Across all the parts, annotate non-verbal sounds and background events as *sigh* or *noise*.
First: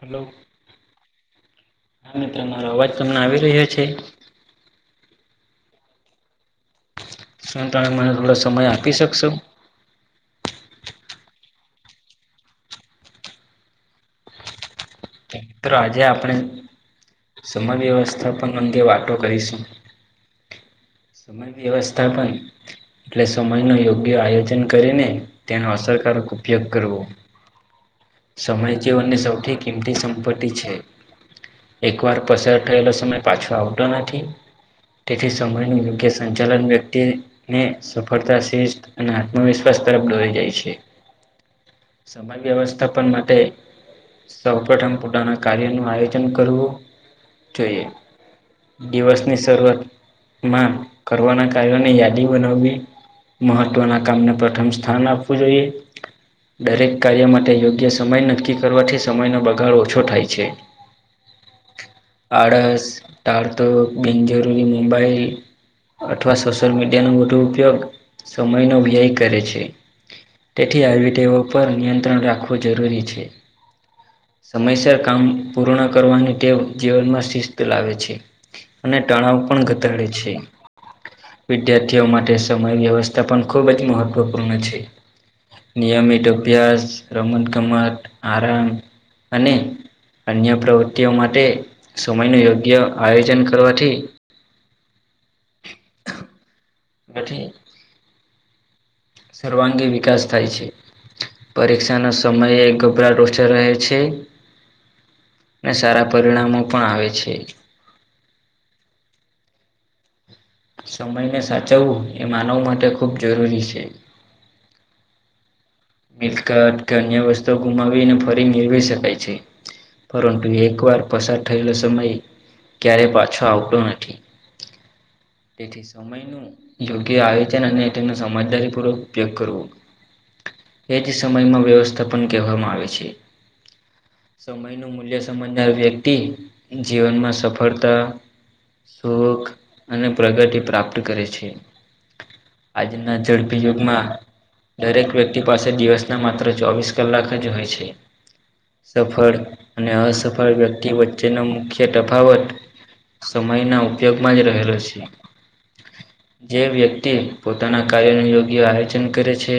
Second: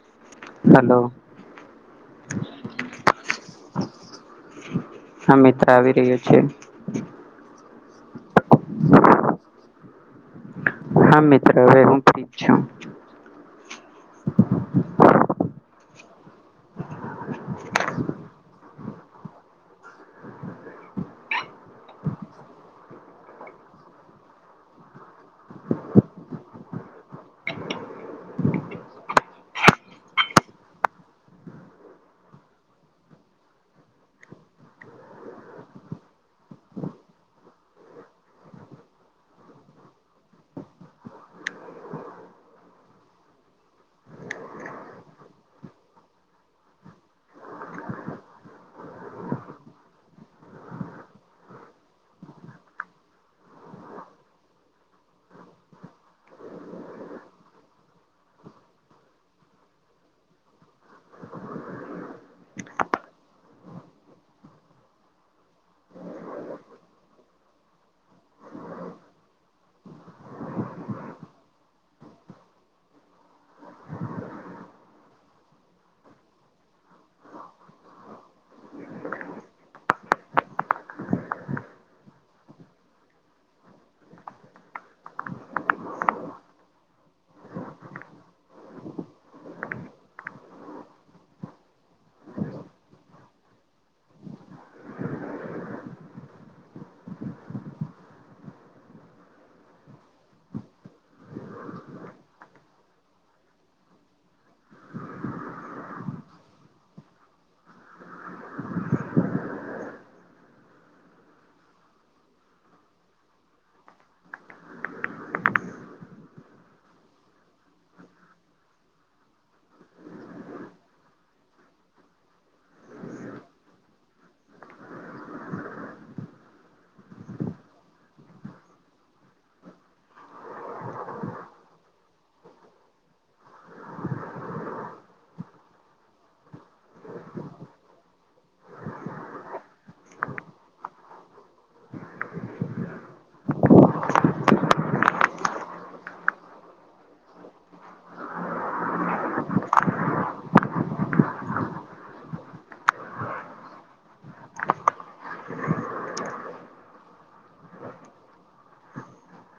Hello hello હા મિત્ર મારો અવાજ તમને આવી રહ્યો છે હા મિત્ર આવી રહ્યો છે શું તમે મને થોડો સમય આપી શકશો હા મિત્રભય હું ઠક છું મિત આજે આપણે સમય વ્યવસ્થાપન અંગે વાતો કરીશું સમય વ્યવસ્થા પણન એટલે સમય ન યોગ્ય આયોજન કરીને તેનો અસરકારક ઉપયોગ કરવો સમય જીવનની સૌથી કિંમતી સંપત્તિ છે એક વાર પસાર થયેલો સમય પાછો આવતો નથી તેથી સમય યોગ્ય સંચાલન વ્યક્તિ સફળતા શિસ્ અને આત્મવિશ્વાસ તરફ દોરી જાય છે સમાજ વ્યવસ્થાપન માટે સૌ પ્ર્રથમ પોતાના કાર્ય ન આયોજન કરવું જોઈએ દિવસની શરૂઆતમાં કરવાના કાર્યોને યાદી બનાવવી મહત્વના કામને પ્રથમ સ્થાન આપવું જોઈએ દરેક કાર્ય માટે યોગ્ય સમય નક્કી કરવાથી સમયનો બગાડો છો થાય છે આળસ ટાારતો બિનજરૂરી મોબાઈલ અથવા સોશલ મીડિયાનો મોટ ઉપયોગ સમયનો ભી એ કરે છે તેથી આયવેટીવ પર નિયંત્રણ રાખવું જરૂરી છે સમયસર કામ પૂર્ણ કરવાની ટેવ જીવનમાં શિસ્ત લાવે છે અને તણાવ પણ ઘતાડે છે વિદ્યાર્થીઓ માટે સમય વ્યવસ્થા પણ ખૂબ જ મહત્વપૂર્ણ છે નિયમિત અભ્યાસ રમત ગમત આરામ અને અન્ય પ્રવૃત્તિઓ માટે સમયનું યોગ્ય આયોજન કરવાથી ગધી સર્વાંગી વિકાસ થાય છે પરીક્ષાનો સમય ગભરાટોઠ રહે છે ને સારા પરિણામો પણ આવે છે સમયને સાચવવું એ માનવ માટે ખૂબ જરૂરી છે મિલક કે અન્ય વસ્તુઓ ગુમાવીને ફરી મેળવી શકાય છે પરંતુ એક વાર પસાર થયેલો સમય ક્યારે પાછો આવતો નથી *unintelligible* તેથી સમયનું યોગ્ય આયોજન અને તેનો સમજદારી પૂર્વક ઉપયોગ કરવો એ જ સમયમાં વ્યવસ્થાપન કહેવામાં આવે છે સમયનું મૂલ્ય સમજનાર વ્યક્તિ જીવનમાં સફળતા સુખ અને પ્રગતિ પ્રાપ્ત કરે છે આજના ઝડપી યુગમાં દરેક વ્યક્તિ પાસે દિવસના માત્ર ચોવીસ કલાક જ હોય છે સફળ અને અસફળ વ્યક્તિ વચ્ચેનો મુખ્ય તફાવત સમય ના ઉપયોગમાં જ રહેલો છે જે વ્યક્તિ પોતાના કાર્ય ન યોગ્ય આયોજન કરે છે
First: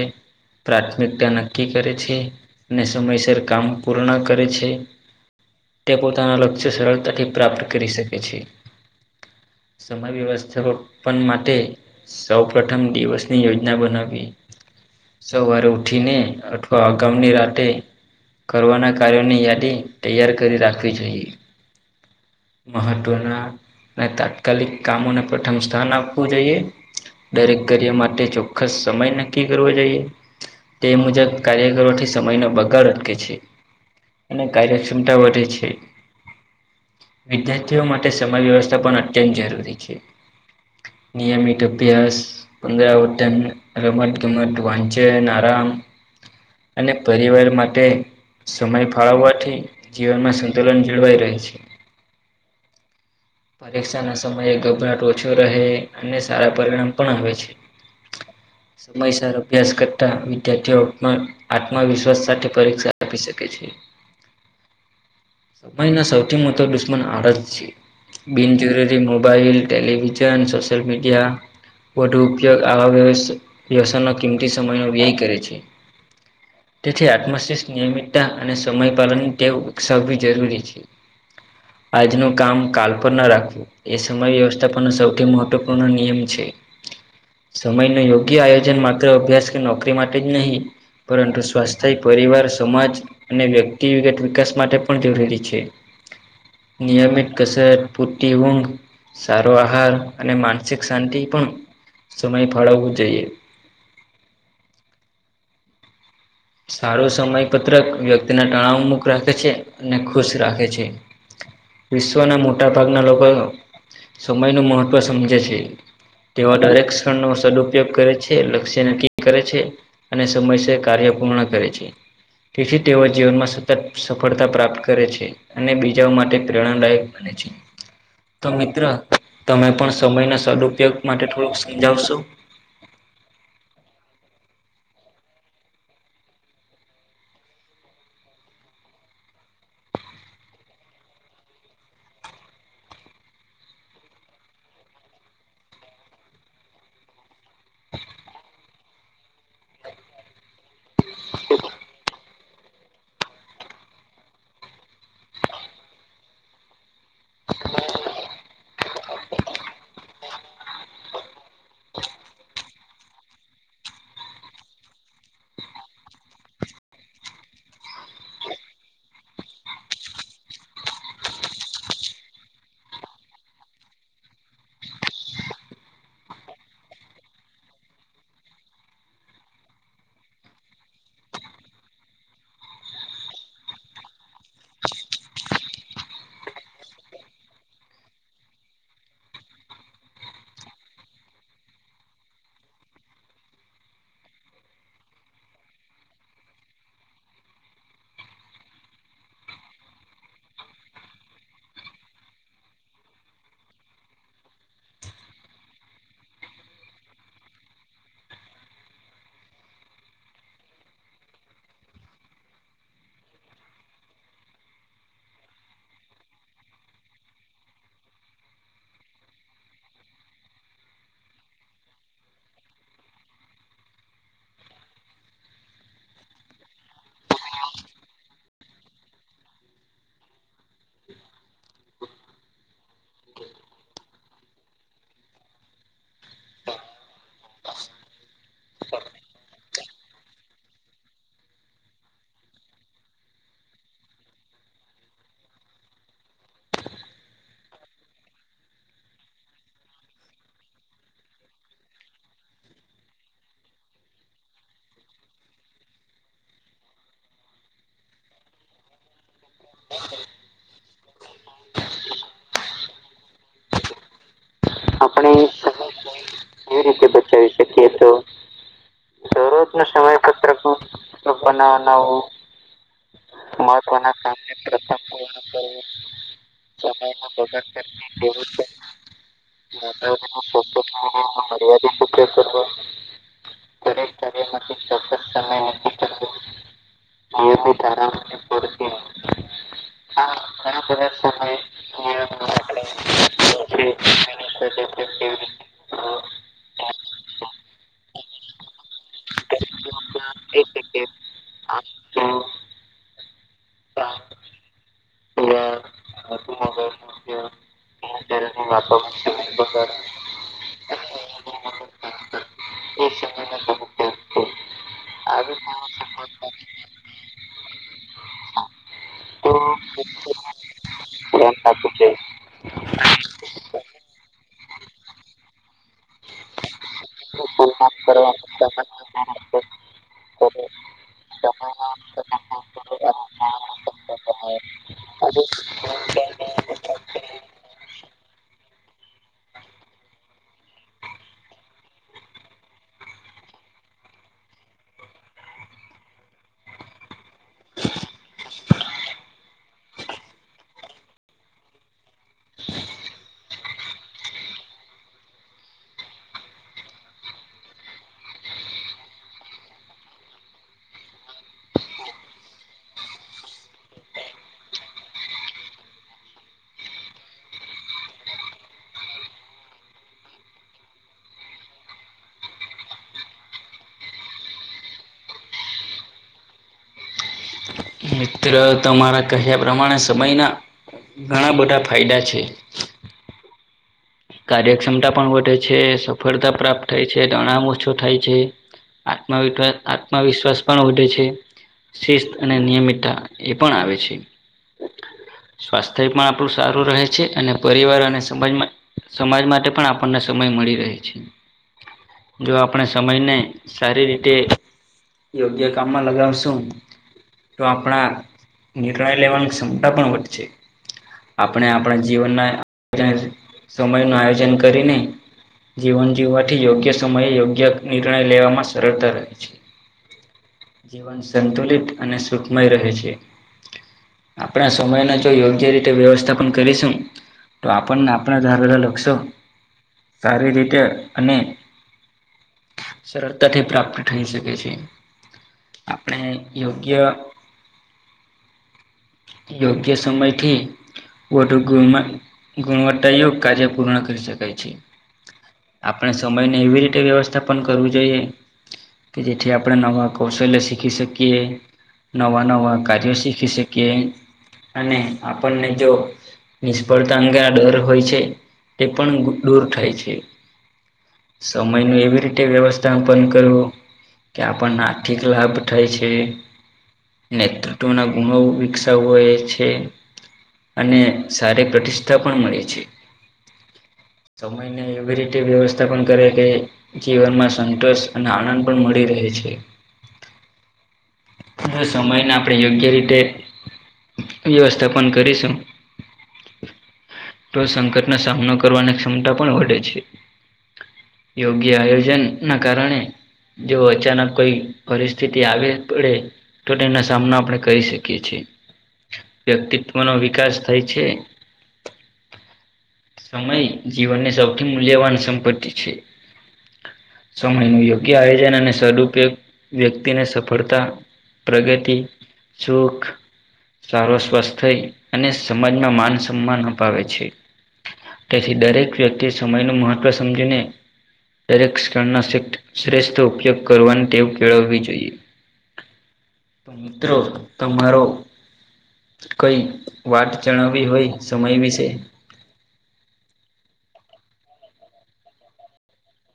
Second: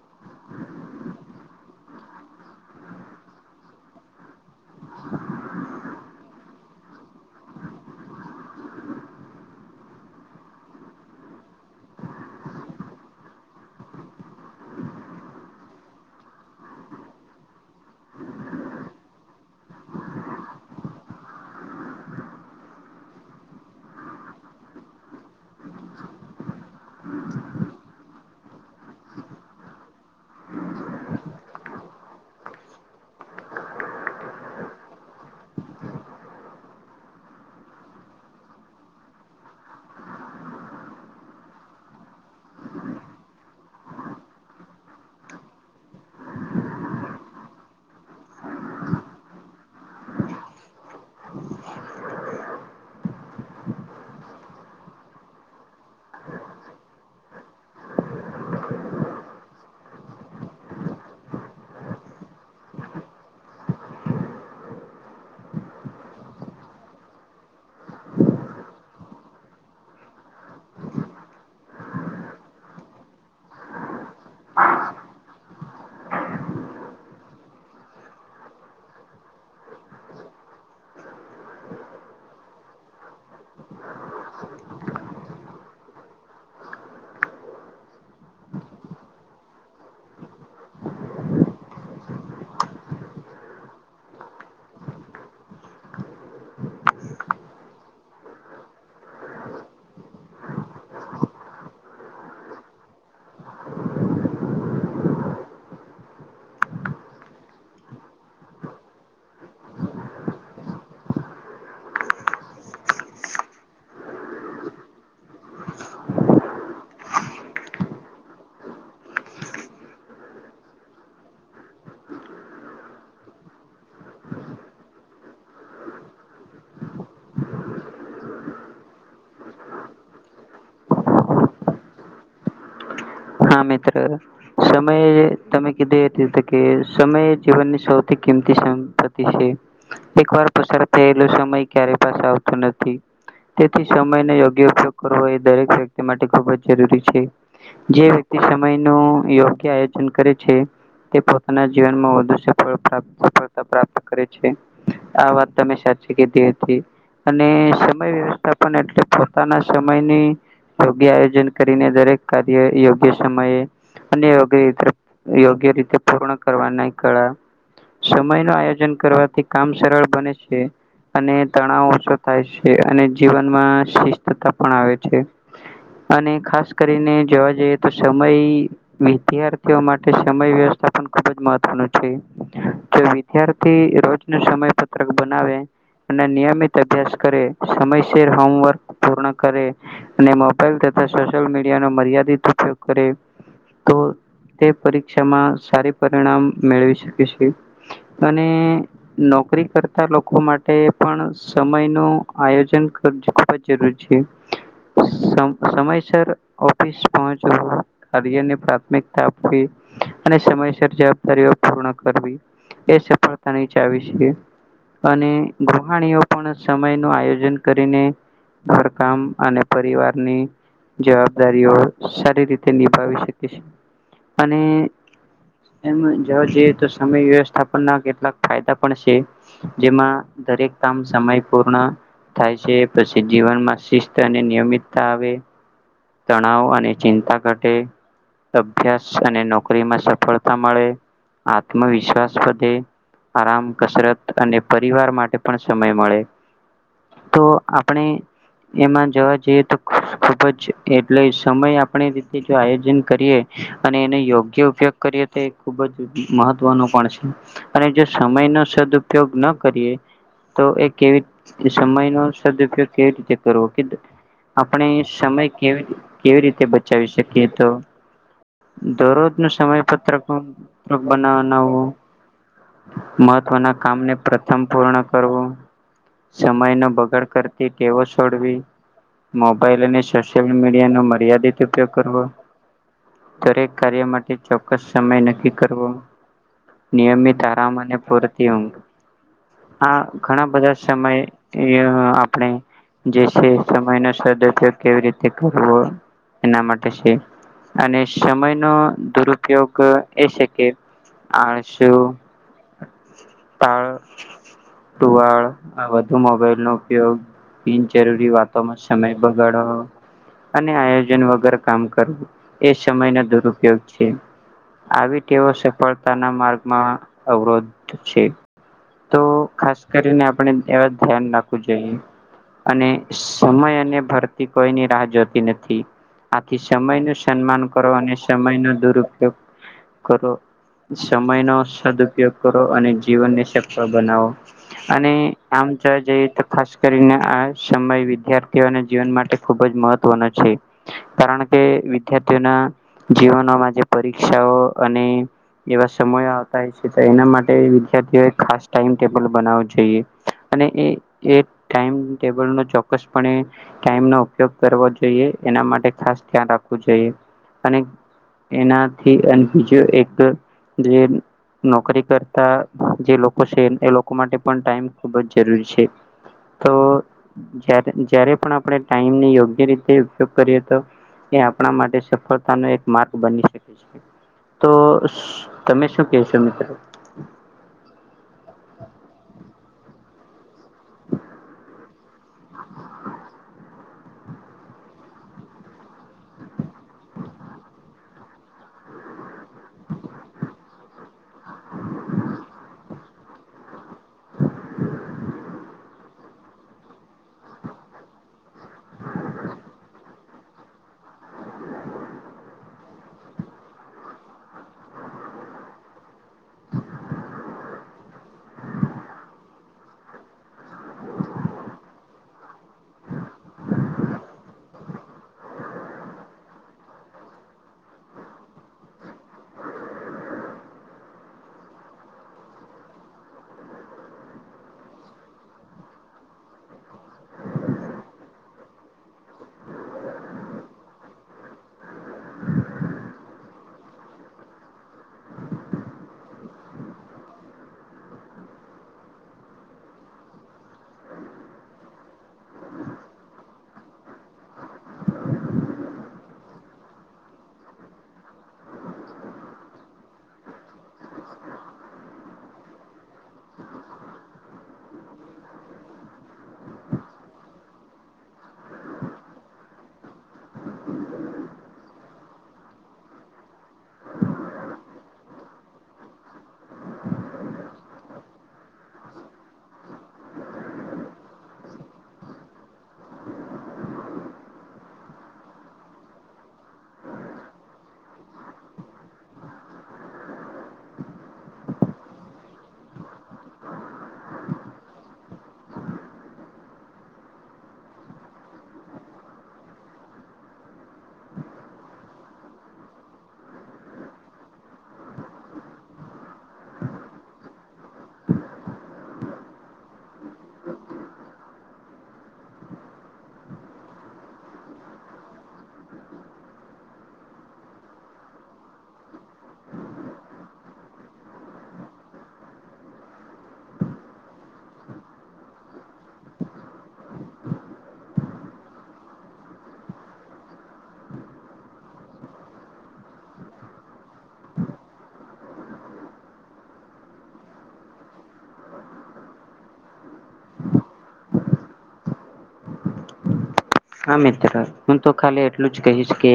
પ્રાથમિકતા નક્કી કરે છે અને સમયસર કામ પૂર્ણ કરે છે તે પોતાના લક્ષ્ય સરળતાથી પ્રાપ્ત કરી શકે છે સમય વ્યવસ્થાપ માટે સૌ પ્રથમ દિવસની યોજના બનાવીવી સવારે ઉઠીને અથવા અગઉની રાતે કરવાના કાર્યોની યાદી તૈયાર કરી રાખવી જોઈએ મહત્વના અને તાત્કાલિક કામોને પ્રથમ સ્થાન આપવું જોઈએ દરેક કાર્ય માટે ચોક્કસ સમય નક્કી કરવો જોઈએ તે મુજબ કાર્યકરોથી સમયનો બગા અટકે છે અને કાર્યક્ષમતા વધે છે વિદ્યાર્થીઓ માટે સમય વ્યવસ્થા પણ અત્યંત જરૂરી છે નયમિત અભ્યાસ પંદરાવતન રમત ગમત વાંચ નારાણ અને પરિવાર માટે સમય ફાળવવાથી જીવનમાં સંતુલન જળવાઈ રહે છે પરીક્ષા ના સમયે ગભરાટ ઓછો રહે અને સારા પરિણામ પણ આવે છે *inaudible* સમયસર અભ્યાસ કરતાં વિદ્યાર્થીઓ આત્મવિશ્વાસ સાથે પરીક્ષા આપી શકે છે સમય ના સૌથી મોટો દુશ્મન આળત છે બિનજરૂરી મોબાઈલ ટટેલિવિઝન સોશલ મીડિયા વધુ ઉપયોગ આવા વ્યવસાય કિંમતી સમયનો વ્યય કરે છે હ તેથી આત્મશિષ નિયમિતતા અને સમય પાલન ટેવ વિકસાવવી જરૂરી છે આજનો કામકાાલ રાખવું એ સમય વ્યવસ્થા સૌથી મહત્વપૂર્ણ નિયમ છે સમય ન યોગ્ય આયોજન માત્ર અભ્યાસ કે નોકરી માટે જ નહીં પરંતુ સ્વાસ્થ્ય પરિવાર સમાજ અને વ્યક્તિગત વિકાસ માટે પણ જરૂરી છે નિયમિત કસર પૂરતી ઊંઘ સારો આહાર અને માનસિક શાંતિ પણ સમય ફાળવવું જોઈએ સારું સમય પત્રક વ્યક્તિના તણાવ મુુખ રાખે છે અને ખુશ રાખે છે વિશ્વના મોટા ભાગના લોકો સમય ન મહત્વ સમજે છે તેવા દરેક ક્ષણ નો સદુપયોગ કરે છે લક્ષ્ય નક્કી કરે છે અને સમયસ કાર્ય પૂર્ણ કરે છે તેથી તેઓ જીવનમાં સતત સફળતા પ્રાપ્ત કરે છે અને બીજાઓ માટે પ્રેરણાદાયક બને છે તો મિત્ર તમે પણ સમય ના સદઉપયોગ માટે થોડુંક સમજાવશો હા મિતિત્ર સમયે તમે કીધી હતી તો કે સમય જીવનની સૌથી કિંમતી સંપત્તિ છે એક વાર પ થયેલો સમય ક્યારે પાસે આવતોું નથી તેથી સમયનો યોગ્ય ઉપયોગ કરવો એ દરેક વ્યક્તિ માટે ખૂબ જ જરૂરી છે જે વ્યક્તિ સમય ન યોગ્ય આયોજન કરે છે તે પોતાના જીવનમાં વધુ સફળતા પ્રાપ્ત કરે છે આ વાત તમે સાચી કેથી અને સમય વ્યવસ્થા એટલે પોતાના સમયની યોગ્ય આયોજન કરીને દરેક કાર્ય યોગ યો સમયે અનેયોગ્ય ર યોગ્ય રીતે પૂર્ણ કરવાની કળા સમય નું આયોજન કરવાથી કામ સરળ બને છે અને તણાવ ઓછો થાય છે અને જીવનમાં શિસ્તતા પણ આવે છે અને ખાસ કરીને જોવા જઈએ તો સમય વિદ્યાર્થીઓ માટે સમય વ્યવથા પણ ખુબ જ મહત્વનું છે ત્યારથી રોજ ન સમય પત્રક બનાવે અને નિયમિત અભ્યાસ કરે સમયસર હોમવર્ક પૂર્ણ કરે અને મોબાઈલ તથા સોશિયલ મીડિયા નો મર્યાદિત ઉપયોગ કરે તો તે પરીક્ષામાં સારી પરિણામ મેળવી શકે છે. અને નોકરી કરતા લોકો માટે પણ સમય નું આયોજન ખૂબ જ જરૂરી છે. હ સમયસર ઓફિસ પહોંચ કાર્યની પ્રાથમિકતા આપવી અને સમયસર જવાબદારીઓ પૂર્ણ કરવી એ સફળતાની ચાવી છે. અને ગૃહાણીઓ પણ સમય નું આયોજન કરીને ઘરકામ અને પરિવારની જવાબદારીઓ સારી રીતે નિભાવી શકી છે. અને એમ જોવા જઈએ તો સમય વ્યવસ્થાના કેટલાક ફાયદા પણ છે. જેમાં દરેક કામ સમય પૂર્ણ થાય છે. પછી જીવનમાં શિસ્ત અને નિયમિતતા આવે તણાવ અને ચિંતા ઘ અભ્યાસ અને નોકરીમાં સફળતા મળે આત્મવિશ્વાસ વધે આરામ કસરત અને પરિવાર માટે પણ સમય મળે તો આપણે એમાં જવા જઈએ તો ખુબ જ એટલે સમય આપણી રીતે જો આયોજન કરીએ અને એનો યોગ્ય ઉપયોગ કરીએ તે ખુબ જ મહત્વનો પણ છે. અને જે સમય ન સદ ઉપયોગ ન કરીએ તો એ કેવી સમય નો સદુપયોગ કેવી રીતે કરવો કે આપણે સમય કે કેવી રીતે બચાવી શકીએ તો દરરોજ નો સમય પત્રકત્રક બનાવાના મહત્વના કામને પૂર્ણ કરવું સમય નો બગાડ કરતી કેવો છોડવી મોબાઈલ અને સોશિયલ મીડિયા નો મર્યાદિત ઉપયોગ કરવો દરેક કાર્ય માટે ચોક્કસ સમય નક્કી કરવો નિયમિત ારામ અને પરતી ંઘ આ ઘણા બધા સમય આપણે જે છે. સમય ન સદપગ કેવી રીતે કર એના માટે છે. અને સમયનોો દુરુપયોગ એ છે. કે આળસુ હા તાળ ટુવાળ આ બધુ મોબાઈલ નો ઉપયોગ બિનજરૂરી વાતોમાં સમય બગાડ અને આયોજન વગર કામ કરવું એ સમયનો દુરુપયોગ છે. આવી તેઓ સફળતાના માર્ગમાં અવરોધ છે. તો ખાસ કરીને આપણે એવા ધ્યાન નાખવું જોઈએ અને સમય અને ભરતી કોઈની રાહ જોતી નથી આથી સમય નું સન્માન કરો અને સમય નો દુરપયોગ કરો સમય નો સદઉપયોગ કરો અને જીવનની સક્ષ બનાવો અને આમ જોવા જઈએ તો ખાસ કરીને આ સમય વિદ્યાર્થીઓને જીવન માટે ખુબ જ મહત્વના છે. કારણ કે વિદ્યાર્થીઓના જીવનોમાં જે પરીક્ષાઓ અને એવા સમય આવતા હોય છે. તો એના માટે વિદ્યાર્થીઓ ખાસ ટાઈમ ટેબલ બનાવું જોઈએ અને એ એ ટાઈમ ટેબલ નો ચોક્કસપણે ટાઈમ નો ઉપયોગ કરવાો જોઈએ એના માટે ખાસ ધ્યાન રાખવું જોઈએ અને એનાથી અને બીજું એક જે નોકરી કરતા જે લોકો છે એ લોકો માટે પણ ટાઈમ ખુબ જ જરૂરી છે. તો જ જ્યારે પણ આપણે ટાઈમને યોગ્ય રીતે ઉપયોગ કરીએ તો એ આપણા માટે સફળતા નો એક માર્ગ બની શકે છે, તો તમે શું કહેશો મિત્રો મિત્ર તમારા કહ્યા પ્રમાણે સમયના ઘણા બધા ફાયદા છે, કાર્યક્ષમતા પણ વધે છે, સફળતા પ્રાપ્ત થાય છે તણામ ઓછો થાય છે, આત્મવસ આત્મવિશ્વાસ પણ વધે છે, શિસ્ત અને નિયમિતતા એ પણ આવે છે, સ્વાસ્થ્ય પણ આપણું સારું રહે છે, અને પરિવાર અને સમાજમાં સમાજ માટે પણ આપણને સમય મળી રહે છે, જો આપણે સમયને સારી રીતે યોગ્ય કામમાં લગાવશું તો આપણા નિર્ણય લેવાની ક્ષમતા પણ વધશે, આપણે આપણા જીવનના સમય નું આયોજન કરીને જીવન જીવવાથી યોગ્ય સમયે યોગ્ય નિર્ણય લેવામાં સરળતા રહે છે, જીવન સંતુલિત અને સુખમય રહે છે, આપણે સમયને જો યોગ્ય રીતે વ્યવસ્થા પણ કરીશું, તો આપણને આપણા ધાર બધા લક્ષો સારી રીતે અને સરળતાથી પ્રાપ્ત થઈ શકે છે. આપણે યોગ્ય યોગ્ય સમયથી વધુ ગુણવ ગુણવત્તા *unintelligible* કાર્ય પૂર્ણ કરી શકાય છે આપણે સમયને એવી રીતે વ્યવસ્થા પણ કરવી જોઈએ, કે જેથી આપણે નવા કૌશલ્ય શીખી શકીએ, નવાં નવાં કાર્યો શીખી શીકીએ અને આપણને જો નિષ્ફળતા અંગે આ ડર હોય છે તે પણ દૂર થાય છે, સમય ન એવી રીતે વ્યવસ્થા પણ કરવું, કે આપણ આ કેટલો લાભ ઉઠાય છે, નેતૃત્વના ગુણ વિકસાવ એ છે અને સારી પ્રતિષ્ઠા પણ મળે છે સમયને એવી રીતે વ્યવસ્થા પણ કરે કે જીવનમાં સંતોષ અને આનંદ પણ મળી રહે છે, સમયને આપણે યોગ્ય રીતે વ્યવસ્થા પણન કરીશું તો સંકટનો સામનો કરવાની ક્ષમતા પણ વધે છે, યોગ્ય આયોજન ના કારણે જે અચાનક કોઈ પરિસ્થિતિ આવે પડે તો એના સામના આપણે કરી શકીએ છીએ, વ્યક્તિત્વનો વિકાસ થાય છે, સમય જીવનની સૌથી મૂલ્યવાન સંપત્તિ છે, સમયનું યોગ્ય આયોજન અને સદુપયોગ વ્યક્તિને સફળતા પ્રગતિ સુખ સારો સ્વસ્થ થઈ અને સમાજમાં માન સન્માન અપાવે છે, તેથી દરેક વ્યક્તિ સમય નુ મહત્વ સમજીને દરેક ક્ષણ શ શ્રેષ્ઠ ઉપયોગ કરવાની ટેવ કેળવવી જોઈએ, તો મિત્રો તમારો કઈ વાત જણાવવી હોય સમય વિશે હા, મિત્ર હું તો ખાલી એટલું જ કહીશ કે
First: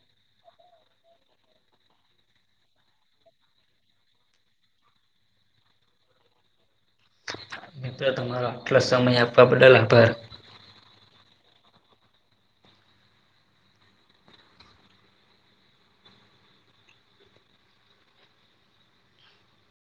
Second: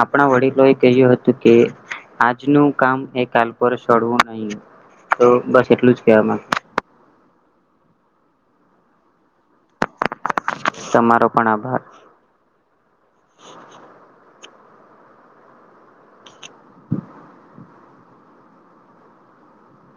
આપણા વડીલો એ કહ્યું હતું કે આજનું કામ એ કાલ પર સડવું નહી તો બસ એટલું જ કહેવા માંગુ. મિત્રો તમારો આટલો સમય આપવા બદલ આભાર. તમારો પણ આભાર.